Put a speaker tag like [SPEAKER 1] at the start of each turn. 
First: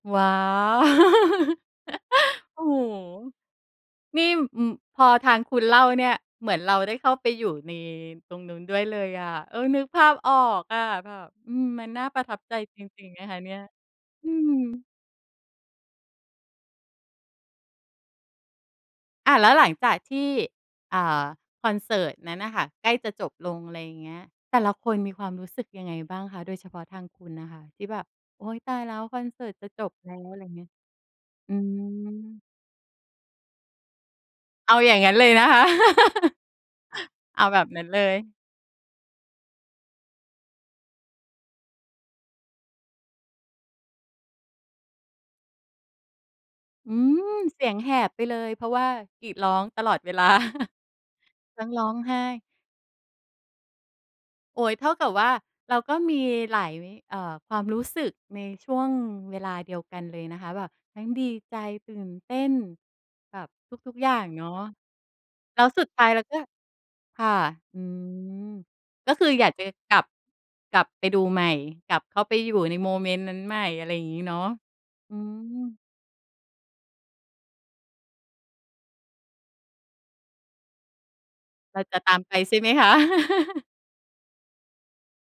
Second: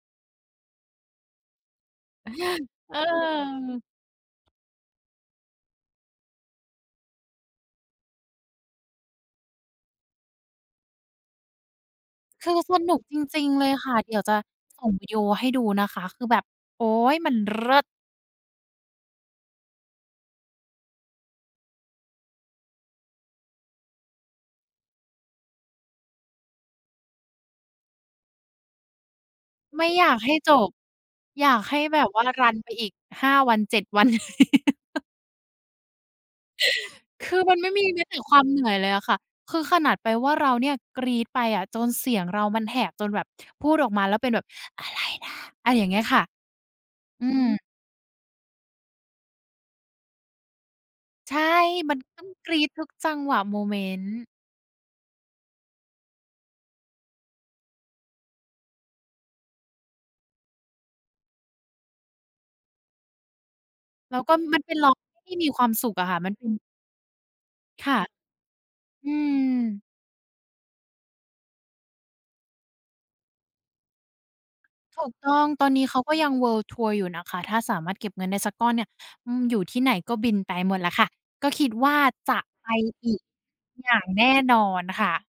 [SPEAKER 1] ว้าว โอ้โฮ
[SPEAKER 2] เออ
[SPEAKER 1] นี่ อืม พอทางคุณเล่าเนี่ย เหมือนเราได้เข้าไปอยู่ในตรงนู้นด้วยเลยอะ เออ นึกภาพออกอะ แบบ อืม มันน่าประทับ
[SPEAKER 2] ค
[SPEAKER 1] ใ
[SPEAKER 2] ื
[SPEAKER 1] จ
[SPEAKER 2] อส
[SPEAKER 1] จ
[SPEAKER 2] นุก
[SPEAKER 1] ริง
[SPEAKER 2] จ
[SPEAKER 1] ๆ นะคะ
[SPEAKER 2] ริ
[SPEAKER 1] เ
[SPEAKER 2] ง
[SPEAKER 1] นี่
[SPEAKER 2] ๆ
[SPEAKER 1] ย
[SPEAKER 2] เลยค่ะ เดี๋ยว
[SPEAKER 1] อื
[SPEAKER 2] จะส
[SPEAKER 1] ม
[SPEAKER 2] ่งวิดีโอให้ดูนะคะ คือแบบ โอ๊ย มันเลิศ
[SPEAKER 1] อ้าว แล้วหลังจากที่ อ่า คอนเสิร์ตนั้นน่ะค่ะใกล้จะจบลง อะไรอย่างเงี้ย แต่ละคนมีความรู้สึกยังไงบ้างคะ? โดยเฉพาะทางคุณน่ะค่ะ ที่แบบ โอ๊ย ตายแล้ว คอนเสิร์ตจะ
[SPEAKER 2] ไม
[SPEAKER 1] จ
[SPEAKER 2] ่
[SPEAKER 1] บ
[SPEAKER 2] อย
[SPEAKER 1] แ
[SPEAKER 2] า
[SPEAKER 1] ล้
[SPEAKER 2] ก
[SPEAKER 1] ว
[SPEAKER 2] ให้
[SPEAKER 1] อะไรอย
[SPEAKER 2] จ
[SPEAKER 1] ่างเงี้
[SPEAKER 2] บ
[SPEAKER 1] ย
[SPEAKER 2] อย
[SPEAKER 1] อื
[SPEAKER 2] ากให้แบบว่าร
[SPEAKER 1] ม
[SPEAKER 2] ันไปอีก 5 วัน 7 วัน
[SPEAKER 1] เอาอย่างงั้นเลยนะคะ
[SPEAKER 2] คื
[SPEAKER 1] เอ
[SPEAKER 2] อ
[SPEAKER 1] า
[SPEAKER 2] มั
[SPEAKER 1] แ
[SPEAKER 2] น
[SPEAKER 1] บ
[SPEAKER 2] ไ
[SPEAKER 1] บ
[SPEAKER 2] ม่
[SPEAKER 1] นั
[SPEAKER 2] ม
[SPEAKER 1] ้
[SPEAKER 2] ี
[SPEAKER 1] นเ
[SPEAKER 2] แ
[SPEAKER 1] ล
[SPEAKER 2] ม้แต่ ค
[SPEAKER 1] ย
[SPEAKER 2] วามเหนื่อยเลยอะค่ะ คือขนาดไปว่าเราเนี่ยกรี๊ดไปอะ จนเสียงเรามันแหบ จนแบบพูดออกมาแล้วเป็นแบบ อะไรนะ อะไรอย่างเงี้ยค่ะ
[SPEAKER 1] อื
[SPEAKER 2] อ
[SPEAKER 1] ม
[SPEAKER 2] ื
[SPEAKER 1] เส
[SPEAKER 2] ม
[SPEAKER 1] ียงแหบไปเลย เพราะว่ากรีดร้องตลอด เวลา
[SPEAKER 2] ใช่
[SPEAKER 1] ต้องร้อ
[SPEAKER 2] มั
[SPEAKER 1] ง
[SPEAKER 2] น
[SPEAKER 1] ไห
[SPEAKER 2] ต้อง
[SPEAKER 1] ้
[SPEAKER 2] กรี๊ดทุกจังหวะโมเมนต์
[SPEAKER 1] โอ๊ย เท่ากับว่าเราก็มีหลาย ม เอ่อ ความรู้สึกในช่วงเวลาเดียวกันเลยนะคะ แบบทั้งดีใจ ตื่นเต้น แบบทุก ๆ อย่
[SPEAKER 2] แล
[SPEAKER 1] า
[SPEAKER 2] ้ว
[SPEAKER 1] ง
[SPEAKER 2] ก็
[SPEAKER 1] เนาะ
[SPEAKER 2] มันเป็นร้องที่มี มี
[SPEAKER 1] แ
[SPEAKER 2] ค
[SPEAKER 1] ล้
[SPEAKER 2] วา
[SPEAKER 1] ว
[SPEAKER 2] ม
[SPEAKER 1] สุ
[SPEAKER 2] ส
[SPEAKER 1] ด
[SPEAKER 2] ุข
[SPEAKER 1] ท
[SPEAKER 2] อ
[SPEAKER 1] ้า
[SPEAKER 2] ะ
[SPEAKER 1] ย
[SPEAKER 2] ค่
[SPEAKER 1] เ
[SPEAKER 2] ะ
[SPEAKER 1] รา
[SPEAKER 2] มัน
[SPEAKER 1] ก็
[SPEAKER 2] เป็น
[SPEAKER 1] ค่ะ อื
[SPEAKER 2] ค่ะ
[SPEAKER 1] ม
[SPEAKER 2] อื
[SPEAKER 1] ก็คือ
[SPEAKER 2] ม
[SPEAKER 1] อยากจะกลับ กลับไปดูใหม่ กลับเข้าไปอยู่ในโมเมนต์นั้นใหม่ อะไรอย่างงี้เนาะ
[SPEAKER 2] ถูก
[SPEAKER 1] อื
[SPEAKER 2] ต้อง ตอน
[SPEAKER 1] ม
[SPEAKER 2] นี้เขาก็ยัง เวิลด์ทัวร์ อยู่นะคะ ถ้าสามารถเก็บเงินได้สักก้อนเนี่ย อืม อยู่ที่ไหนก็บินไปหมดแหละค่ะ ก็คิด
[SPEAKER 1] เรา
[SPEAKER 2] ว่
[SPEAKER 1] จ
[SPEAKER 2] า
[SPEAKER 1] ะตาม
[SPEAKER 2] จ
[SPEAKER 1] ไป
[SPEAKER 2] ะ
[SPEAKER 1] ใช่
[SPEAKER 2] ไ
[SPEAKER 1] ไ
[SPEAKER 2] ป
[SPEAKER 1] หมคะ?
[SPEAKER 2] อีกอย่างแน่นอนค่ะ